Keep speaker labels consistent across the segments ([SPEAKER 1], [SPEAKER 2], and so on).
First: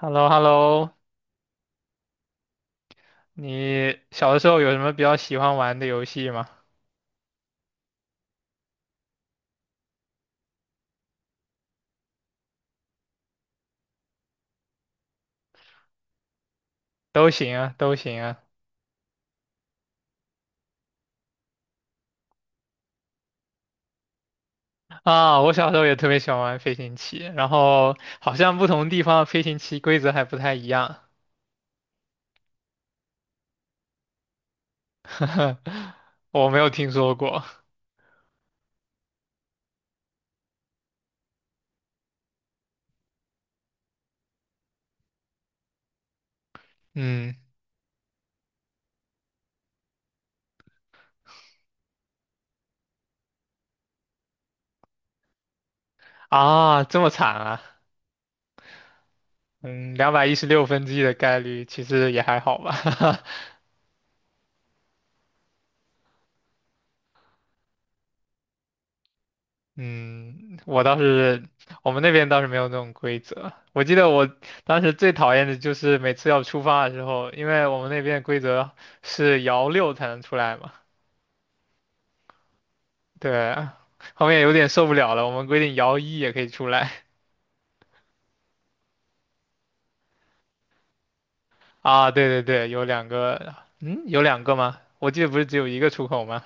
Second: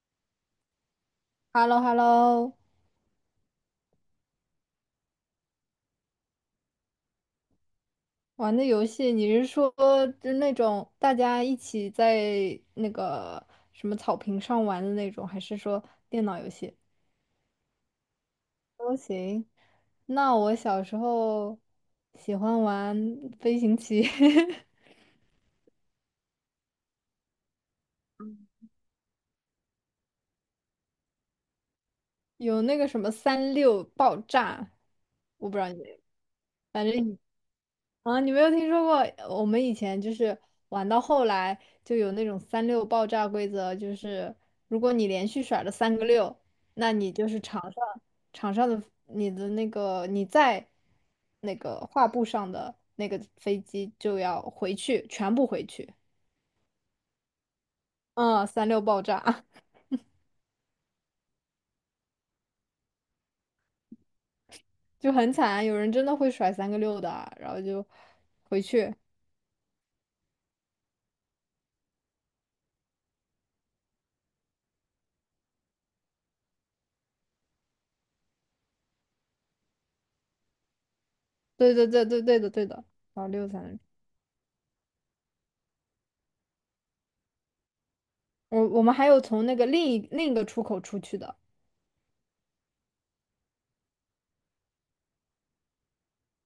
[SPEAKER 1] hello hello
[SPEAKER 2] h e l l o h e l l o
[SPEAKER 1] 你小的时候有什么比较喜欢玩的游戏吗？
[SPEAKER 2] 玩的游戏，你是说就那种大家一起在那个什么草坪上玩的那种，还是说电脑游戏？
[SPEAKER 1] 都行啊，都行啊。
[SPEAKER 2] 都行。那我小时候喜欢玩飞行棋，
[SPEAKER 1] 啊，我小时候也特别喜欢玩飞行棋，然后好像不同地方的飞行棋规则还不太一样，
[SPEAKER 2] 有那个什么三六爆炸，我不知道你，
[SPEAKER 1] 我没有
[SPEAKER 2] 反
[SPEAKER 1] 听说
[SPEAKER 2] 正。
[SPEAKER 1] 过。
[SPEAKER 2] 啊，你没有听说过？我们以前就是玩到后来就有那种三六爆炸规则，就是如果你连续甩了三个六，那你就
[SPEAKER 1] 嗯，
[SPEAKER 2] 是场上的你的那个你在那个画布上的那个飞机就要回去，全部回去。
[SPEAKER 1] 啊，这么惨啊。
[SPEAKER 2] 嗯，三六爆炸
[SPEAKER 1] 嗯，216分之一的概率，其实也还好吧。
[SPEAKER 2] 就很惨，有人真的会甩三个六的啊然后就回去。
[SPEAKER 1] 嗯，我倒是，我们那边倒是没有那种规则。我记得我当时最讨厌的就是每次要出发的时候，因为我们那边的规则是摇六才能出来嘛，
[SPEAKER 2] 对对对对对的对的，然后六
[SPEAKER 1] 对，
[SPEAKER 2] 三，
[SPEAKER 1] 后面有点受不了了，我们规定摇一也可以出来。
[SPEAKER 2] 我们还有从那个另一个出口出去的。
[SPEAKER 1] 啊。对对对，有两个，嗯，有两个吗？我记得不是只有一个出口吗？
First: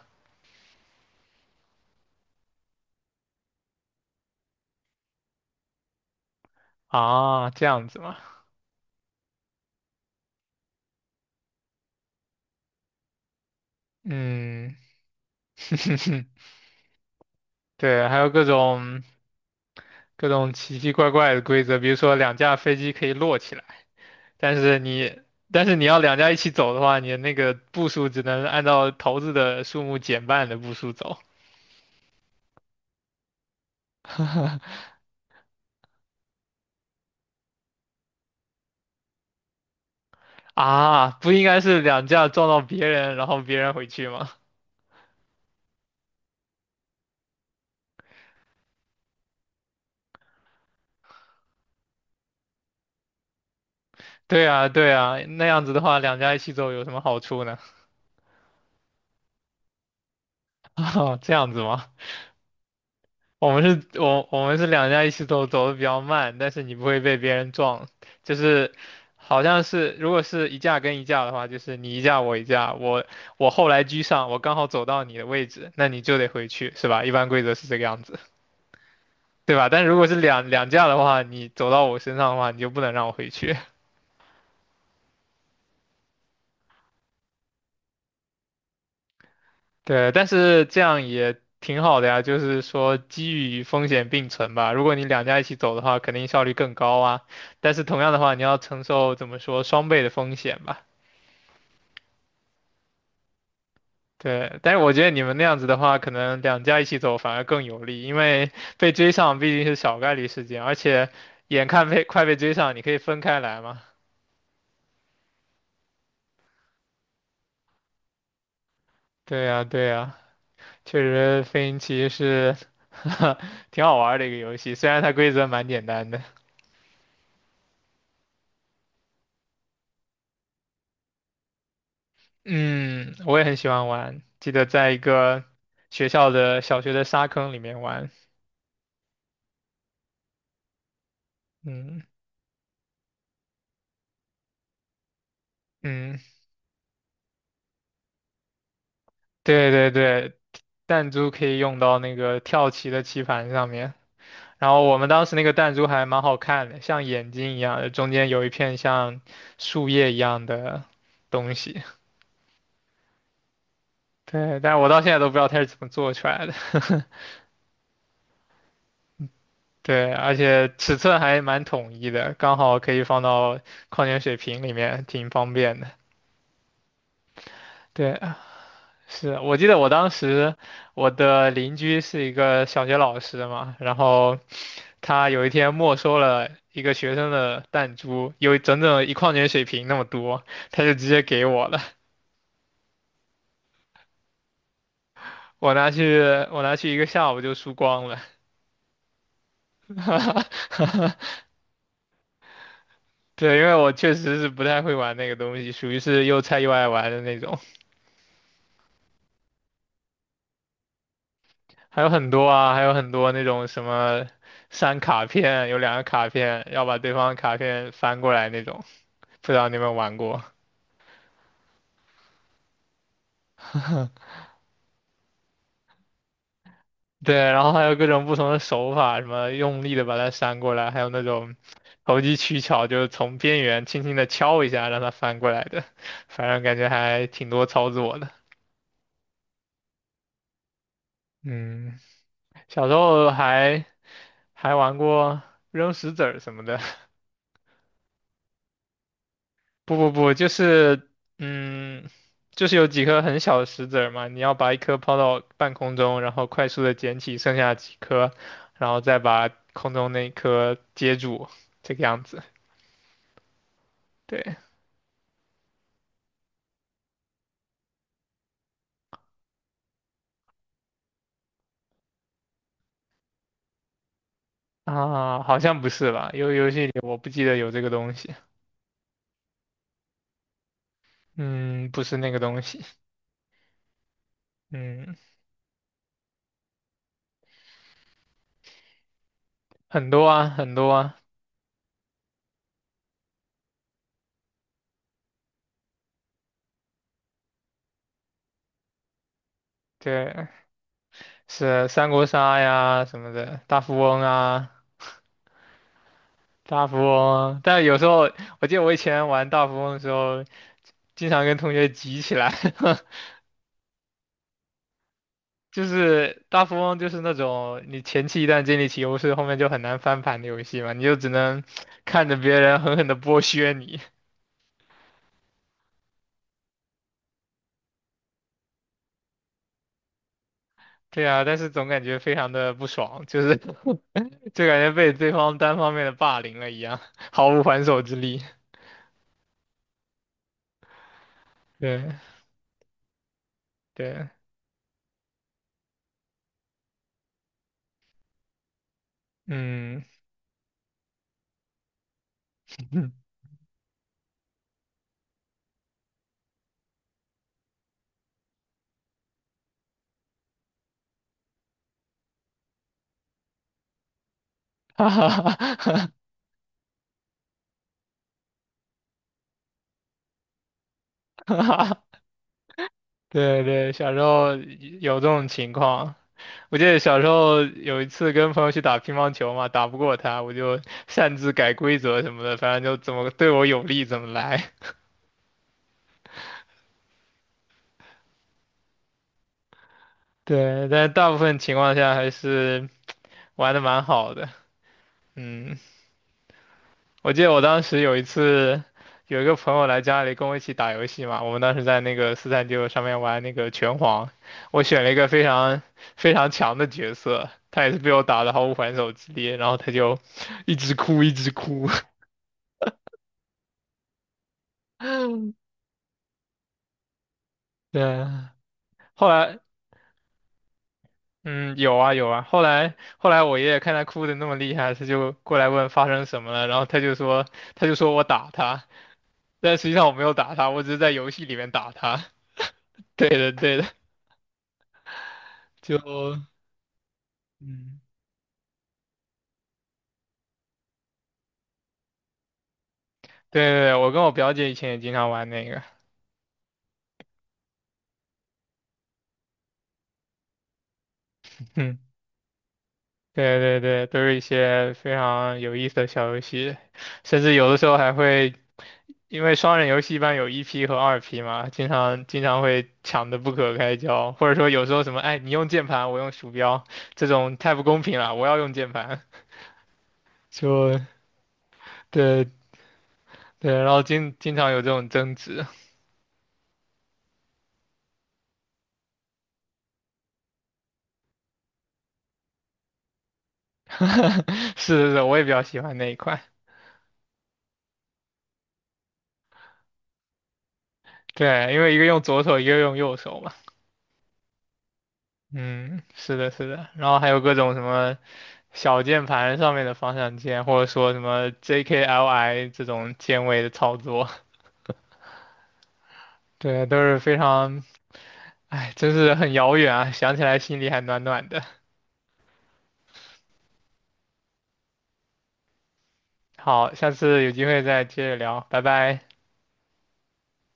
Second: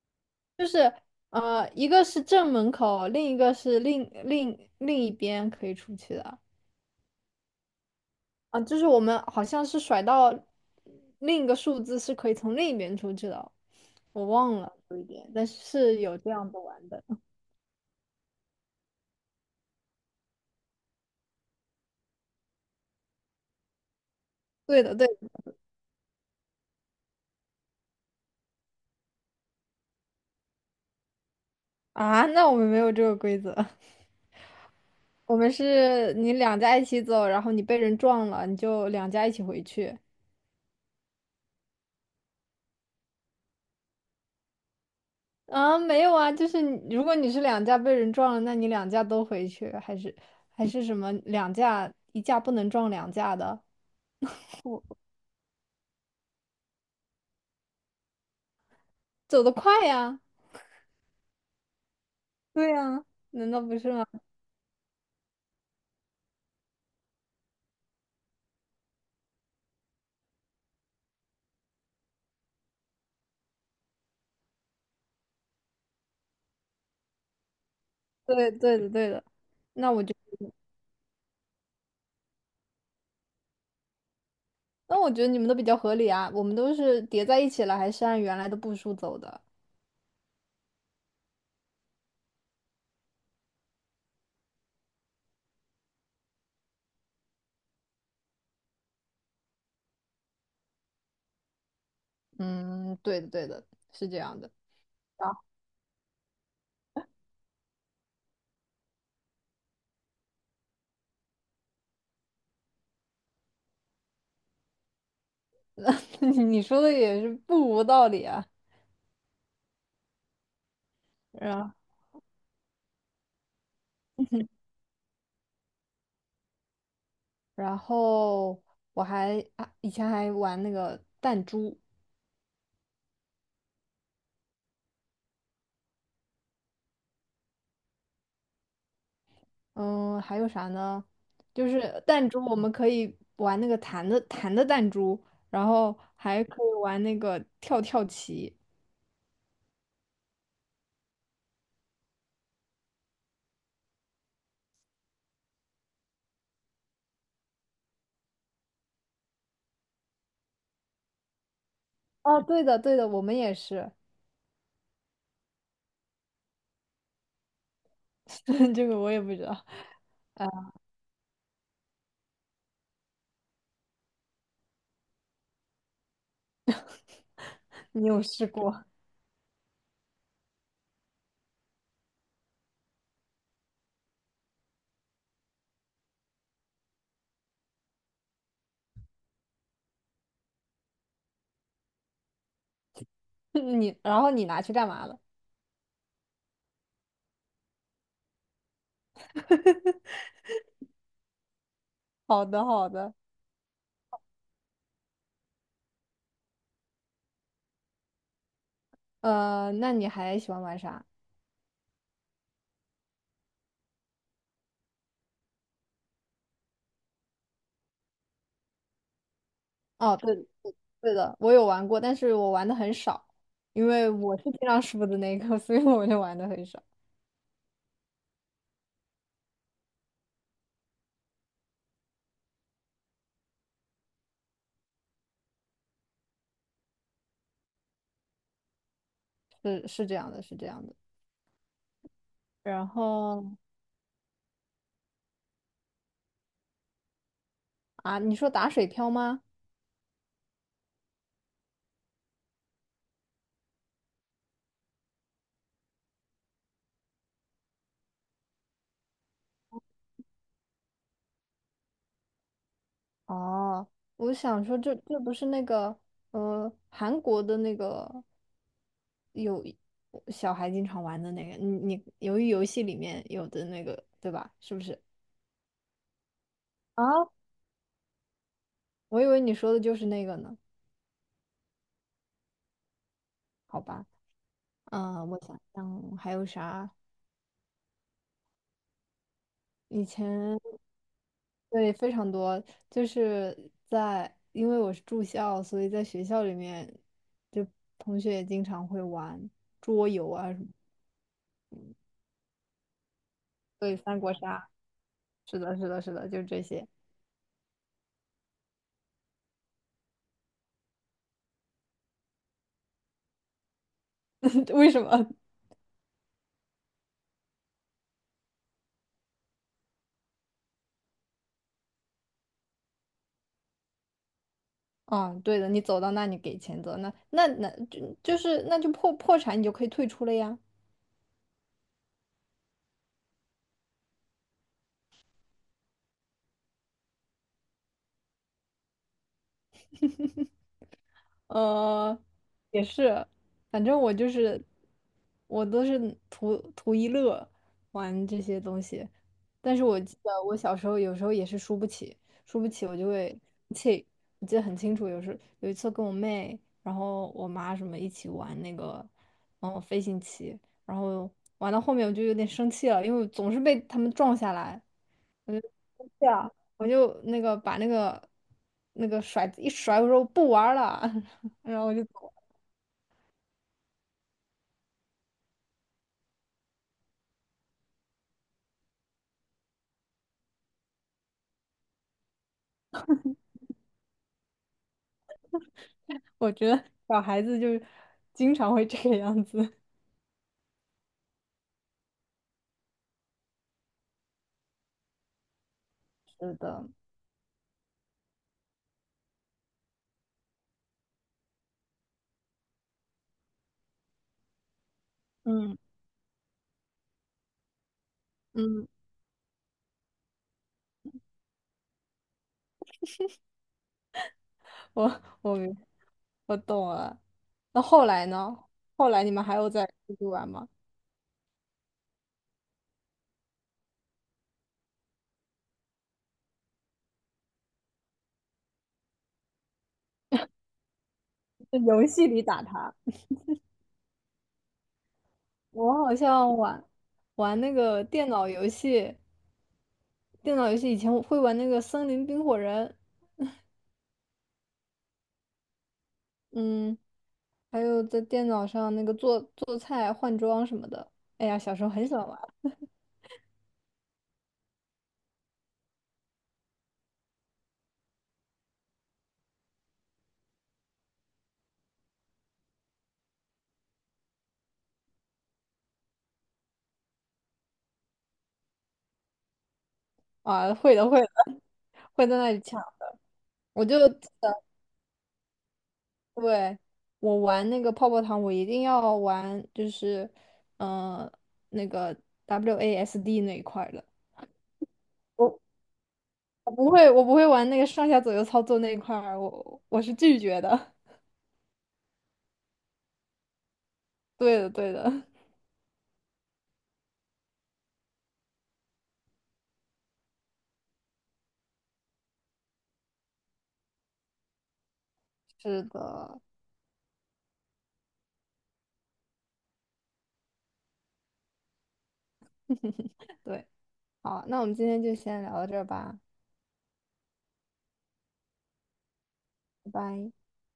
[SPEAKER 2] 一个是正门口，另一个是另一边可以出去的。
[SPEAKER 1] 啊，这样子吗？
[SPEAKER 2] 啊，就是我们好像是甩到另一个数字是可以从另一边出去的，我忘了
[SPEAKER 1] 嗯，
[SPEAKER 2] 有一点，但是有这 样子玩的。
[SPEAKER 1] 对，还有各种各种奇奇怪怪的规则，比如说两架飞机可以摞起来。但是
[SPEAKER 2] 对的，对的
[SPEAKER 1] 你但是你要两家一起走的话，你的那个步数只能按照骰子的数目减半的步数走。
[SPEAKER 2] 啊，那我们没有这个规则，我们是你两家一起走，然后你被人撞了，你就两家一起回去。
[SPEAKER 1] 啊，不应该是两家撞到别人，然后别人回去吗？
[SPEAKER 2] 啊，没有啊，就是如果你是两架被人撞了，那你两架都回去，还是什么两架一架不能撞两架的，
[SPEAKER 1] 对啊，对啊，那样子的话，两家一起走有什么好处呢？
[SPEAKER 2] 走得快呀，
[SPEAKER 1] 啊，这样子吗？
[SPEAKER 2] 对呀，
[SPEAKER 1] 我
[SPEAKER 2] 难道
[SPEAKER 1] 们
[SPEAKER 2] 不是
[SPEAKER 1] 是，
[SPEAKER 2] 吗？
[SPEAKER 1] 我们是两家一起走，走的比较慢，但是你不会被别人撞，就是好像是如果是一架跟一架的话，就是你一架我一架，我我后来居上，我刚好走到你的位置，那你就得回去，是吧？一般规则是这个样子，
[SPEAKER 2] 对对的对的，
[SPEAKER 1] 对吧？但
[SPEAKER 2] 那
[SPEAKER 1] 如
[SPEAKER 2] 我
[SPEAKER 1] 果是
[SPEAKER 2] 就
[SPEAKER 1] 两架的话，你走到我身上的话，你就不能让我回去。
[SPEAKER 2] 那我觉得你们都比较合理啊，我们都是叠在一起了，还是按原来的步数走的？
[SPEAKER 1] 对，但是这样也挺好的呀，就是说机遇与风险并存吧。如果你两家一起走的话，肯定效率更高啊。但是同样的话，你要承受怎么说双倍的风险吧。
[SPEAKER 2] 嗯，对的对的，是这样的。
[SPEAKER 1] 对，但是我觉得你
[SPEAKER 2] 啊，
[SPEAKER 1] 们那样子的话，可能两家一起走反而更有利，因为被追上毕竟是小概率事件，而且眼看被快被追上，你可以分开来嘛。
[SPEAKER 2] 你说的也是不无道理啊。
[SPEAKER 1] 对呀，对呀，确实飞
[SPEAKER 2] 然
[SPEAKER 1] 行棋是 挺好玩儿的一个游戏，虽然它规则蛮简单的。
[SPEAKER 2] 然后我还啊，以前还玩那个弹珠。
[SPEAKER 1] 嗯，我也很喜欢玩，记得在一个学校的小学的沙坑里面玩。
[SPEAKER 2] 嗯，还有啥呢？就
[SPEAKER 1] 嗯
[SPEAKER 2] 是弹珠，我们可以玩那个弹的弹珠，然后
[SPEAKER 1] 嗯，
[SPEAKER 2] 还可以玩那个跳跳棋。
[SPEAKER 1] 对对对，弹珠可以用到那个跳棋的棋盘上面。然后我们当时那个弹珠还蛮好看的，像眼睛一样的，中间有一片像树叶一样的东西。
[SPEAKER 2] 哦，对的，对的，我们也是。
[SPEAKER 1] 对，但是我到现在都不知道它是怎么做出来的。
[SPEAKER 2] 这个我也不知道，
[SPEAKER 1] 对，而且尺寸还蛮统一的，刚好可以放到矿泉水瓶里面，挺方便的。
[SPEAKER 2] 你
[SPEAKER 1] 对，
[SPEAKER 2] 有试过？
[SPEAKER 1] 是，我记得我当时我的邻居是一个小学老师嘛，然后他有一天没收了一个学生的弹珠，有整整一矿泉水瓶那么多，他就直接给我了，
[SPEAKER 2] 你，然后你拿去干嘛了？
[SPEAKER 1] 我拿去我拿去一个下午就输光了，
[SPEAKER 2] 好的，好的。
[SPEAKER 1] 对，因为我确实是不太会玩那个东西，属于是又菜又爱玩的那种，
[SPEAKER 2] 那你还喜欢玩啥？
[SPEAKER 1] 还有很多啊，还有很多那种什么删卡片，有两个卡片要把对方的卡片翻过来那种，不知道你有没有
[SPEAKER 2] 哦，
[SPEAKER 1] 玩
[SPEAKER 2] 对
[SPEAKER 1] 过。
[SPEAKER 2] 的，对的，我有玩过，但是我玩的很少，因为我是经常输的那个，所以我就玩的很少。
[SPEAKER 1] 对，然后还有各种不同的手法，什么用力的把它扇过来，还有那种投机取巧，就是从边缘轻轻的敲一下让它翻过来的，反正感觉还挺多操作的。
[SPEAKER 2] 是这样的是这样的。
[SPEAKER 1] 嗯，
[SPEAKER 2] 然
[SPEAKER 1] 小时候
[SPEAKER 2] 后。
[SPEAKER 1] 还玩过扔石子儿什么的，
[SPEAKER 2] 啊，你说打水漂吗？
[SPEAKER 1] 不不不，就是嗯，就是有几颗很小的石子儿嘛，你要把一颗抛到半空中，然后快速的捡起剩下几颗，然后再把空中那一颗接住，这个样子。
[SPEAKER 2] 哦，我
[SPEAKER 1] 对。
[SPEAKER 2] 想说这不是那个韩国的那个有小孩经常玩的那个，你由于游戏里面有的那个对吧？是不是？
[SPEAKER 1] 啊，好像不是吧？游戏里
[SPEAKER 2] 啊，
[SPEAKER 1] 我不记得有这个东西。
[SPEAKER 2] 我以为你说的就是那个呢。
[SPEAKER 1] 嗯，不是那个东西。
[SPEAKER 2] 好吧，
[SPEAKER 1] 嗯，
[SPEAKER 2] 嗯，我想想还有啥？以
[SPEAKER 1] 很多啊，
[SPEAKER 2] 前
[SPEAKER 1] 很多啊。
[SPEAKER 2] 对非常多，就是在因为我是住校，所以在学校里面就同学也经常会玩桌游
[SPEAKER 1] 对，
[SPEAKER 2] 啊什么，
[SPEAKER 1] 是三国杀呀什么的，大
[SPEAKER 2] 对
[SPEAKER 1] 富
[SPEAKER 2] 三
[SPEAKER 1] 翁
[SPEAKER 2] 国杀。
[SPEAKER 1] 啊，
[SPEAKER 2] 是的，是的，是的，就这
[SPEAKER 1] 大
[SPEAKER 2] 些。
[SPEAKER 1] 富翁啊。但有时候我记得我以前玩大富翁的时候，经常跟同学急起来。
[SPEAKER 2] 为什么？
[SPEAKER 1] 就是大富翁就是那种你前期一旦建立起优势，后面就很难翻盘的游戏嘛，你就只能看着别人狠狠的剥削你。
[SPEAKER 2] 嗯，对的，你走到那，里给钱走，那就是那就破产，你就可以退出了呀。
[SPEAKER 1] 对啊，但是总感觉非常的不爽，就是 就感觉被对方单方面的霸凌了一样，毫无还手之力。对
[SPEAKER 2] 呃，也是，反正我
[SPEAKER 1] 对，
[SPEAKER 2] 就是我都是图一乐玩这些东西，但是我
[SPEAKER 1] 嗯，
[SPEAKER 2] 记得我小时候有时候也是输不起，输不起我就 会生气。我记得很清楚，有一次跟我妹，然后我妈什么一起玩那个飞行棋，然后玩到后面我就有点生气了，因为我总是被他们撞下来。
[SPEAKER 1] 哈哈
[SPEAKER 2] 我就
[SPEAKER 1] 哈哈
[SPEAKER 2] 生气了，我就那个把那个甩子一甩，我说我不玩儿了，
[SPEAKER 1] 哈
[SPEAKER 2] 然后我就
[SPEAKER 1] 哈
[SPEAKER 2] 走了。
[SPEAKER 1] 对对，小时候有这种情况。我记得小时候有一次跟朋友去打乒乓球嘛，打不过他，我就擅自改规则什么的，反正就怎么对我有利怎么来。
[SPEAKER 2] 我觉得小孩子就是经常会这个样子。
[SPEAKER 1] 对，但大部分情况下还是玩的蛮好的。嗯。
[SPEAKER 2] 是的，
[SPEAKER 1] 我记得我当时有一次，有一个朋友来家里跟我一起打游戏嘛，我们当时在那个4399上面玩那个拳皇，我选了一个非
[SPEAKER 2] 嗯
[SPEAKER 1] 常非常强的角色，他也是被我打得毫无
[SPEAKER 2] 嗯，
[SPEAKER 1] 还手之力，然后他就 一直哭一直哭，
[SPEAKER 2] 我我明我懂了。那 后
[SPEAKER 1] 对，
[SPEAKER 2] 来呢？后来
[SPEAKER 1] 后
[SPEAKER 2] 你们还
[SPEAKER 1] 来
[SPEAKER 2] 有在出去玩吗？
[SPEAKER 1] 嗯有啊有啊，后来我爷爷看他哭的那么厉害，他就过来问发生什么了，然后他就说他就说我打他，但实际上我没有打他，我只是在游戏里面
[SPEAKER 2] 在
[SPEAKER 1] 打
[SPEAKER 2] 游
[SPEAKER 1] 他，
[SPEAKER 2] 戏里打他。
[SPEAKER 1] 对的对的，
[SPEAKER 2] 我好
[SPEAKER 1] 就
[SPEAKER 2] 像玩那
[SPEAKER 1] 嗯。
[SPEAKER 2] 个电脑游戏，电脑游戏以前我会玩那个《森林冰火人》，
[SPEAKER 1] 对对对，我跟我表姐以前也经常玩那个，
[SPEAKER 2] 嗯。还有在电脑上那个做做菜、换装什么的。哎呀，小时候
[SPEAKER 1] 嗯，
[SPEAKER 2] 很喜欢玩
[SPEAKER 1] 对对对，都是一些非常有意思的小游戏，甚至有的时候还会，因为双人游戏一般有1P 和 2P 嘛，经常会抢得不可开交，或者说有时候什么，哎，你用键盘，我用鼠标，这种太不公平了，我要用键盘，
[SPEAKER 2] 啊，会
[SPEAKER 1] 就
[SPEAKER 2] 的会的，会在
[SPEAKER 1] 对
[SPEAKER 2] 那里抢。
[SPEAKER 1] 对，
[SPEAKER 2] 我
[SPEAKER 1] 然
[SPEAKER 2] 就
[SPEAKER 1] 后经常有这种争执，
[SPEAKER 2] 对我玩那个泡泡糖，我一定要玩，就是嗯、呃那个 WASD 那一块儿的。
[SPEAKER 1] 是是是，我也比
[SPEAKER 2] 我
[SPEAKER 1] 较喜欢那一块，
[SPEAKER 2] 我不会我不会玩那个上下左右操作那一块儿，我是拒绝的。
[SPEAKER 1] 对，因为一个用左手，一个用右手嘛。
[SPEAKER 2] 对的，对的，
[SPEAKER 1] 嗯，是的，是的，然后还有各种什么小键盘上面的方向键，或者说什么 JKLI 这种键位的操作，
[SPEAKER 2] 是的，
[SPEAKER 1] 对，都是非常，哎，真是很遥远啊，想起来心里还暖暖的。
[SPEAKER 2] 对。好，那我们今天就先聊到这儿吧，
[SPEAKER 1] 好，下次有机会再接着聊，拜拜。
[SPEAKER 2] 拜拜。